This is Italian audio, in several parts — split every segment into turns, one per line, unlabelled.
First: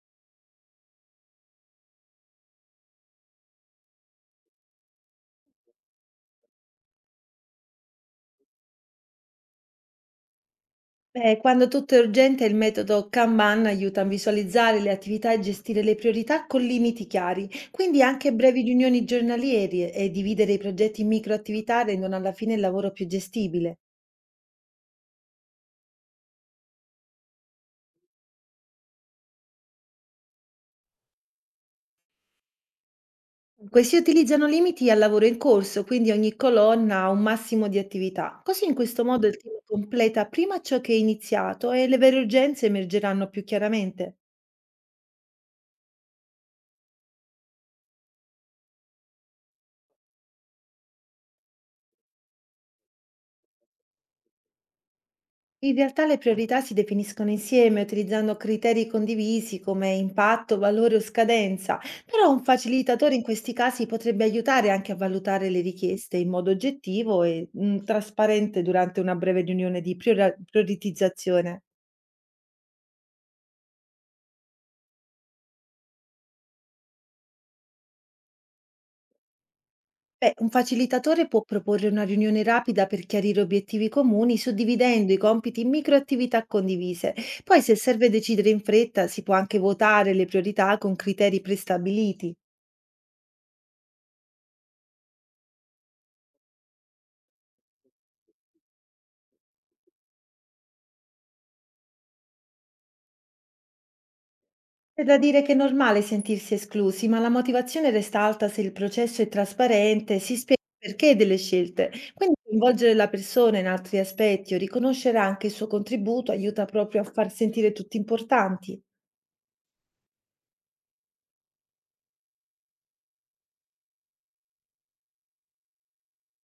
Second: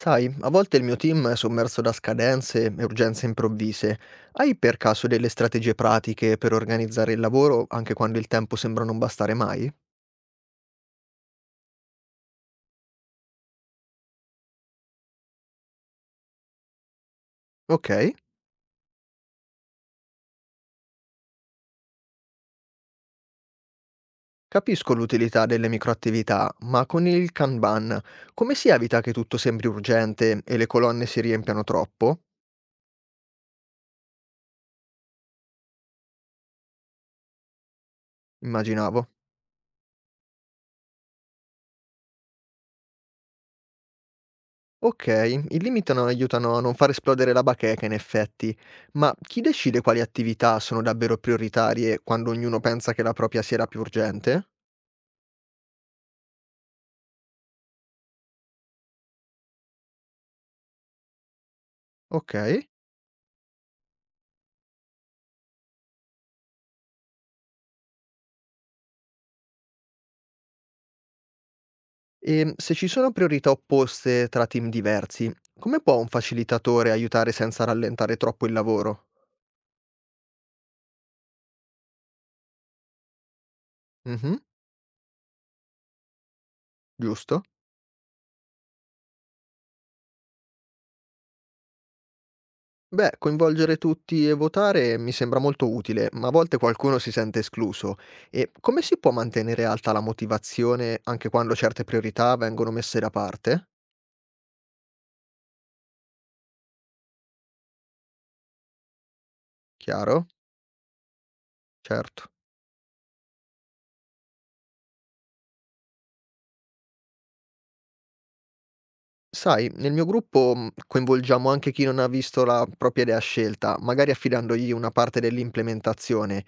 Sai, a volte il mio team è sommerso da scadenze e urgenze improvvise. Hai per caso delle strategie pratiche per organizzare il lavoro anche quando il tempo sembra non bastare mai?
Beh, quando tutto è urgente, il metodo Kanban aiuta a visualizzare le attività e gestire le priorità con limiti chiari.
Ok,
Quindi anche brevi riunioni giornaliere e dividere i progetti in microattività rendono alla fine il lavoro più gestibile.
capisco l'utilità delle microattività, ma con il Kanban come si evita che tutto sembri urgente e le colonne si riempiano troppo?
Questi utilizzano limiti al lavoro in corso, quindi ogni colonna ha un massimo di attività. Così in questo
Immaginavo.
modo il team completa prima ciò che è iniziato e le vere urgenze emergeranno più chiaramente.
Ok, i limiti non aiutano a non far esplodere la bacheca in effetti, ma chi decide quali attività sono davvero prioritarie quando ognuno pensa che la propria sia la più urgente?
In realtà le priorità si definiscono insieme utilizzando criteri condivisi come impatto, valore o scadenza, però un
Okay.
facilitatore in questi casi potrebbe aiutare anche a valutare le richieste in modo oggettivo e trasparente durante una breve riunione di prioritizzazione.
Se ci sono priorità opposte tra team diversi, come può un facilitatore aiutare senza rallentare troppo il lavoro?
Beh, un facilitatore può proporre una riunione rapida per chiarire obiettivi comuni,
Mh-mh,
suddividendo i compiti in microattività condivise.
giusto.
Poi, se serve decidere in fretta, si può anche votare le priorità con criteri prestabiliti.
Beh, coinvolgere tutti e votare mi sembra molto utile, ma a volte qualcuno si sente escluso. E come si può mantenere alta la motivazione anche quando certe priorità vengono messe da parte?
C'è da dire che è normale sentirsi esclusi, ma la motivazione resta alta se il processo è trasparente,
Chiaro?
si spiega il perché delle scelte.
Certo.
Quindi coinvolgere la persona in altri aspetti o riconoscere anche il suo contributo aiuta proprio a far sentire tutti importanti.
Sai, nel mio gruppo, coinvolgiamo anche chi non ha visto la propria idea scelta, magari affidandogli una parte dell'implementazione.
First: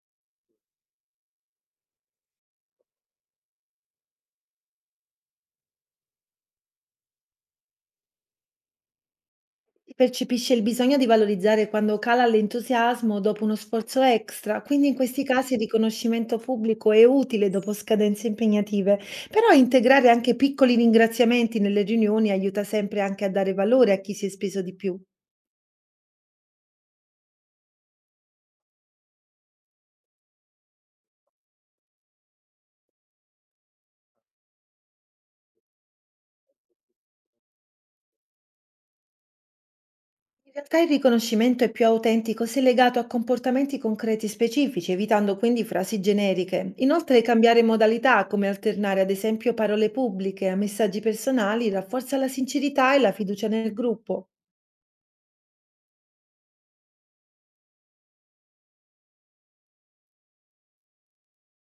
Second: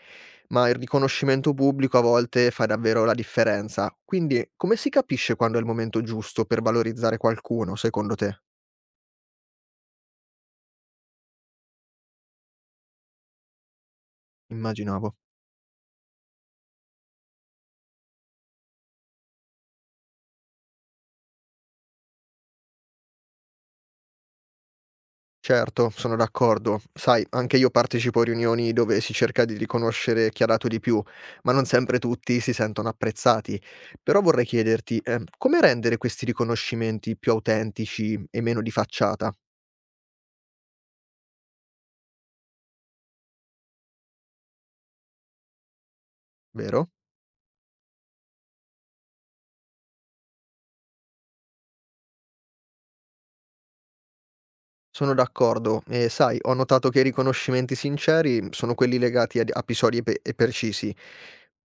Ma il riconoscimento pubblico a volte fa davvero la differenza. Quindi, come si capisce quando è il momento giusto per valorizzare qualcuno, secondo te?
Percepisce il bisogno di valorizzare quando cala l'entusiasmo dopo uno sforzo extra, quindi in
Immaginavo.
questi casi il riconoscimento pubblico è utile dopo scadenze impegnative, però integrare anche piccoli ringraziamenti nelle riunioni aiuta sempre anche a dare valore a chi si è speso di più.
Certo, sono d'accordo. Sai, anche io partecipo a riunioni dove si cerca di riconoscere chi ha dato di più, ma non sempre tutti si sentono apprezzati. Però vorrei chiederti, come rendere questi riconoscimenti più autentici e meno di facciata,
In realtà il riconoscimento è più autentico se legato a comportamenti concreti specifici, evitando quindi frasi generiche.
vero?
Inoltre cambiare modalità, come alternare ad esempio parole pubbliche a messaggi personali, rafforza la sincerità e la fiducia nel gruppo.
Sono d'accordo e sai, ho notato che i riconoscimenti sinceri sono quelli legati ad episodi e precisi.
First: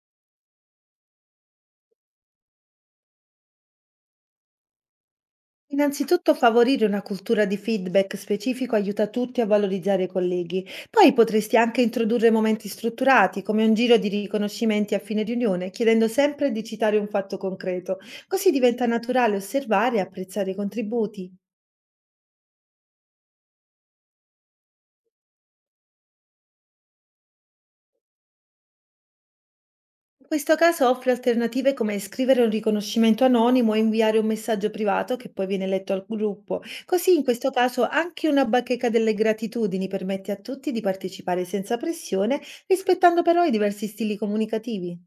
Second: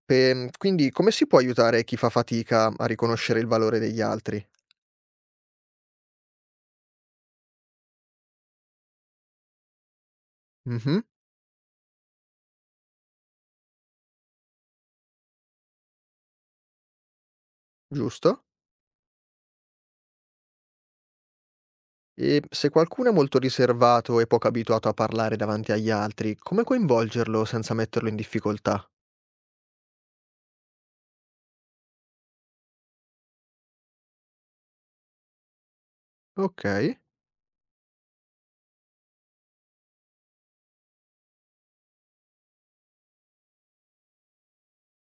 Quindi come si può aiutare chi fa fatica a riconoscere il valore degli altri?
Innanzitutto favorire una cultura di feedback specifico aiuta tutti a valorizzare i colleghi.
Mhm,
Poi potresti anche introdurre momenti strutturati, come un giro di riconoscimenti a fine riunione, chiedendo sempre di citare un fatto concreto.
giusto.
Così diventa naturale osservare e apprezzare i contributi.
E se qualcuno è molto riservato e poco abituato a parlare davanti agli altri, come coinvolgerlo senza metterlo in difficoltà?
In questo caso offre alternative come scrivere un riconoscimento anonimo e inviare un messaggio privato che poi viene letto al gruppo.
Ok.
Così in questo caso anche una bacheca delle gratitudini permette a tutti di partecipare senza pressione, rispettando però i diversi stili comunicativi.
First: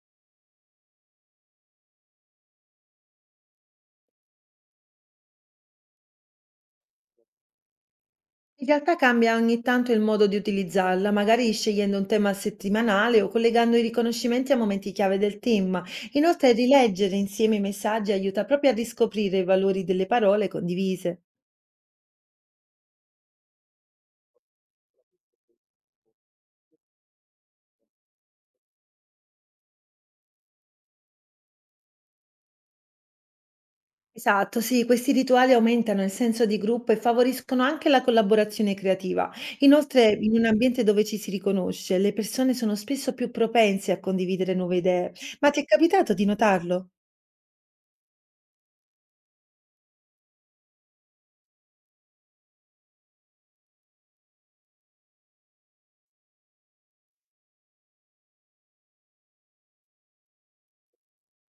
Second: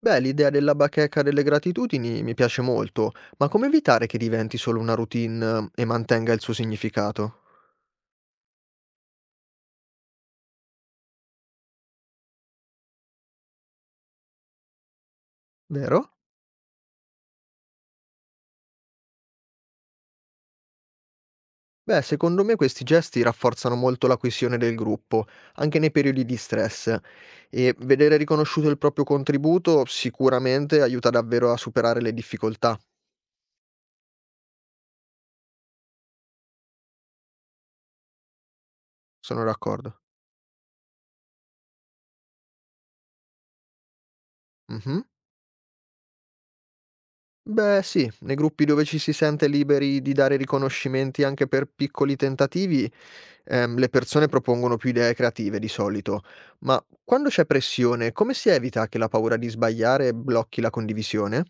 Beh, l'idea della bacheca delle gratitudini mi piace molto, ma come evitare che diventi solo una routine e mantenga il suo significato?
In realtà cambia ogni tanto il modo di utilizzarla, magari scegliendo un tema settimanale o collegando i riconoscimenti a momenti chiave del team.
Vero?
Inoltre rileggere insieme i messaggi aiuta proprio a riscoprire i valori delle parole condivise.
Beh, secondo me questi gesti rafforzano molto la coesione del gruppo, anche nei periodi di stress, e vedere riconosciuto il proprio contributo sicuramente aiuta davvero a superare le difficoltà,
Esatto, sì, questi rituali aumentano il senso di gruppo e favoriscono anche la collaborazione creativa.
sono d'accordo.
Inoltre, in un ambiente dove ci si riconosce, le persone sono spesso più propense a condividere nuove
Mhm.
idee. Ma ti è capitato di notarlo?
Beh, sì, nei gruppi dove ci si sente liberi di dare riconoscimenti anche per piccoli tentativi, le persone propongono più idee creative di solito, ma quando c'è pressione, come si evita che la paura di sbagliare blocchi la condivisione?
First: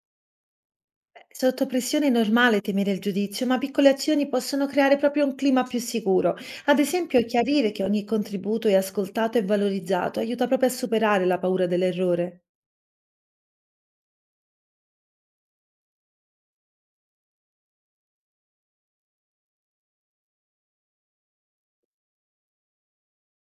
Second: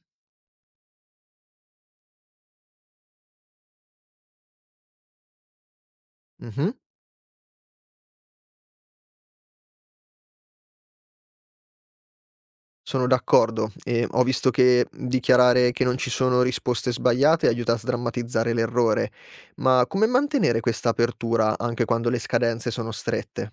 Beh, sotto pressione è normale temere il giudizio, ma piccole azioni possono creare proprio un clima più sicuro.
Mhm.
Ad esempio, chiarire che ogni contributo è ascoltato e valorizzato aiuta proprio a superare la paura dell'errore.
Sono d'accordo e ho visto che dichiarare che non ci sono risposte sbagliate aiuta a sdrammatizzare l'errore, ma come mantenere questa apertura anche quando le scadenze sono strette?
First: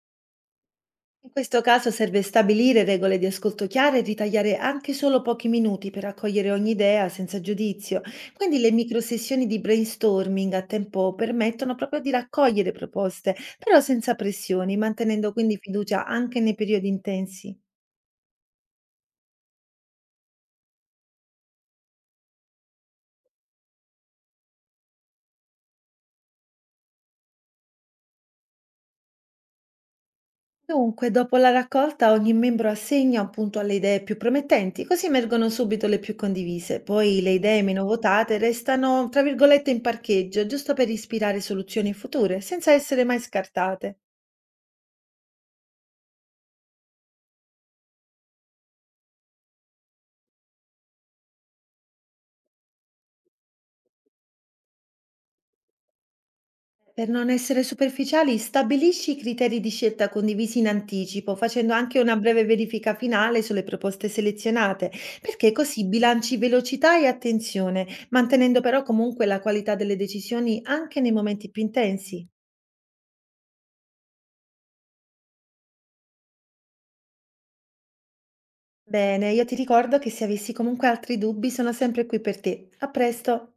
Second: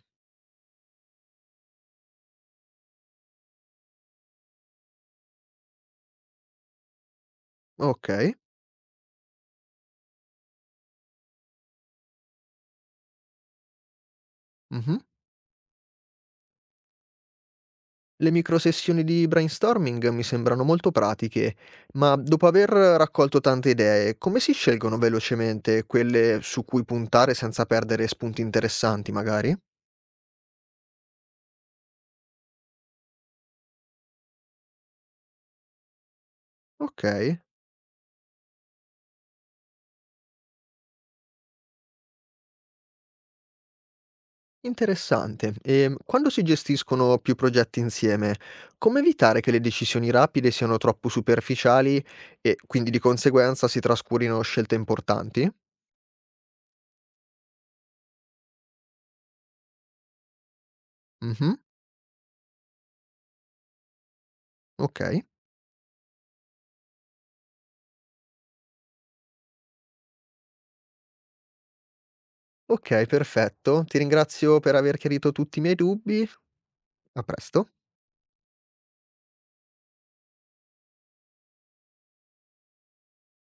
In questo caso serve stabilire regole di ascolto chiare e ritagliare anche solo pochi minuti per accogliere ogni idea senza giudizio.
Ok,
Quindi le microsessioni di brainstorming a tempo permettono proprio di raccogliere proposte, però senza pressioni,
mhm.
mantenendo quindi fiducia anche nei periodi intensi.
Le microsessioni di brainstorming mi sembrano molto pratiche, ma dopo aver raccolto tante idee, come si scelgono velocemente quelle su cui puntare senza perdere spunti interessanti, magari?
Dunque, dopo la raccolta, ogni membro assegna un punto alle idee più promettenti, così emergono subito le più condivise.
Ok.
Poi le idee meno votate restano, tra virgolette, in parcheggio, giusto per ispirare soluzioni future, senza essere mai scartate.
Interessante. E quando si gestiscono più progetti insieme, come evitare che le decisioni rapide siano troppo superficiali e quindi di conseguenza si trascurino scelte importanti?
Per non essere superficiali, stabilisci i criteri di scelta condivisi in anticipo,
Mhm,
facendo anche una breve verifica finale sulle proposte selezionate,
ok,
perché così bilanci velocità e attenzione, mantenendo però comunque la qualità delle decisioni anche nei momenti più intensi.
ok, perfetto. Ti ringrazio per aver chiarito tutti i miei dubbi. A presto.
Bene, io ti ricordo che se avessi comunque altri dubbi sono sempre qui per te. A presto!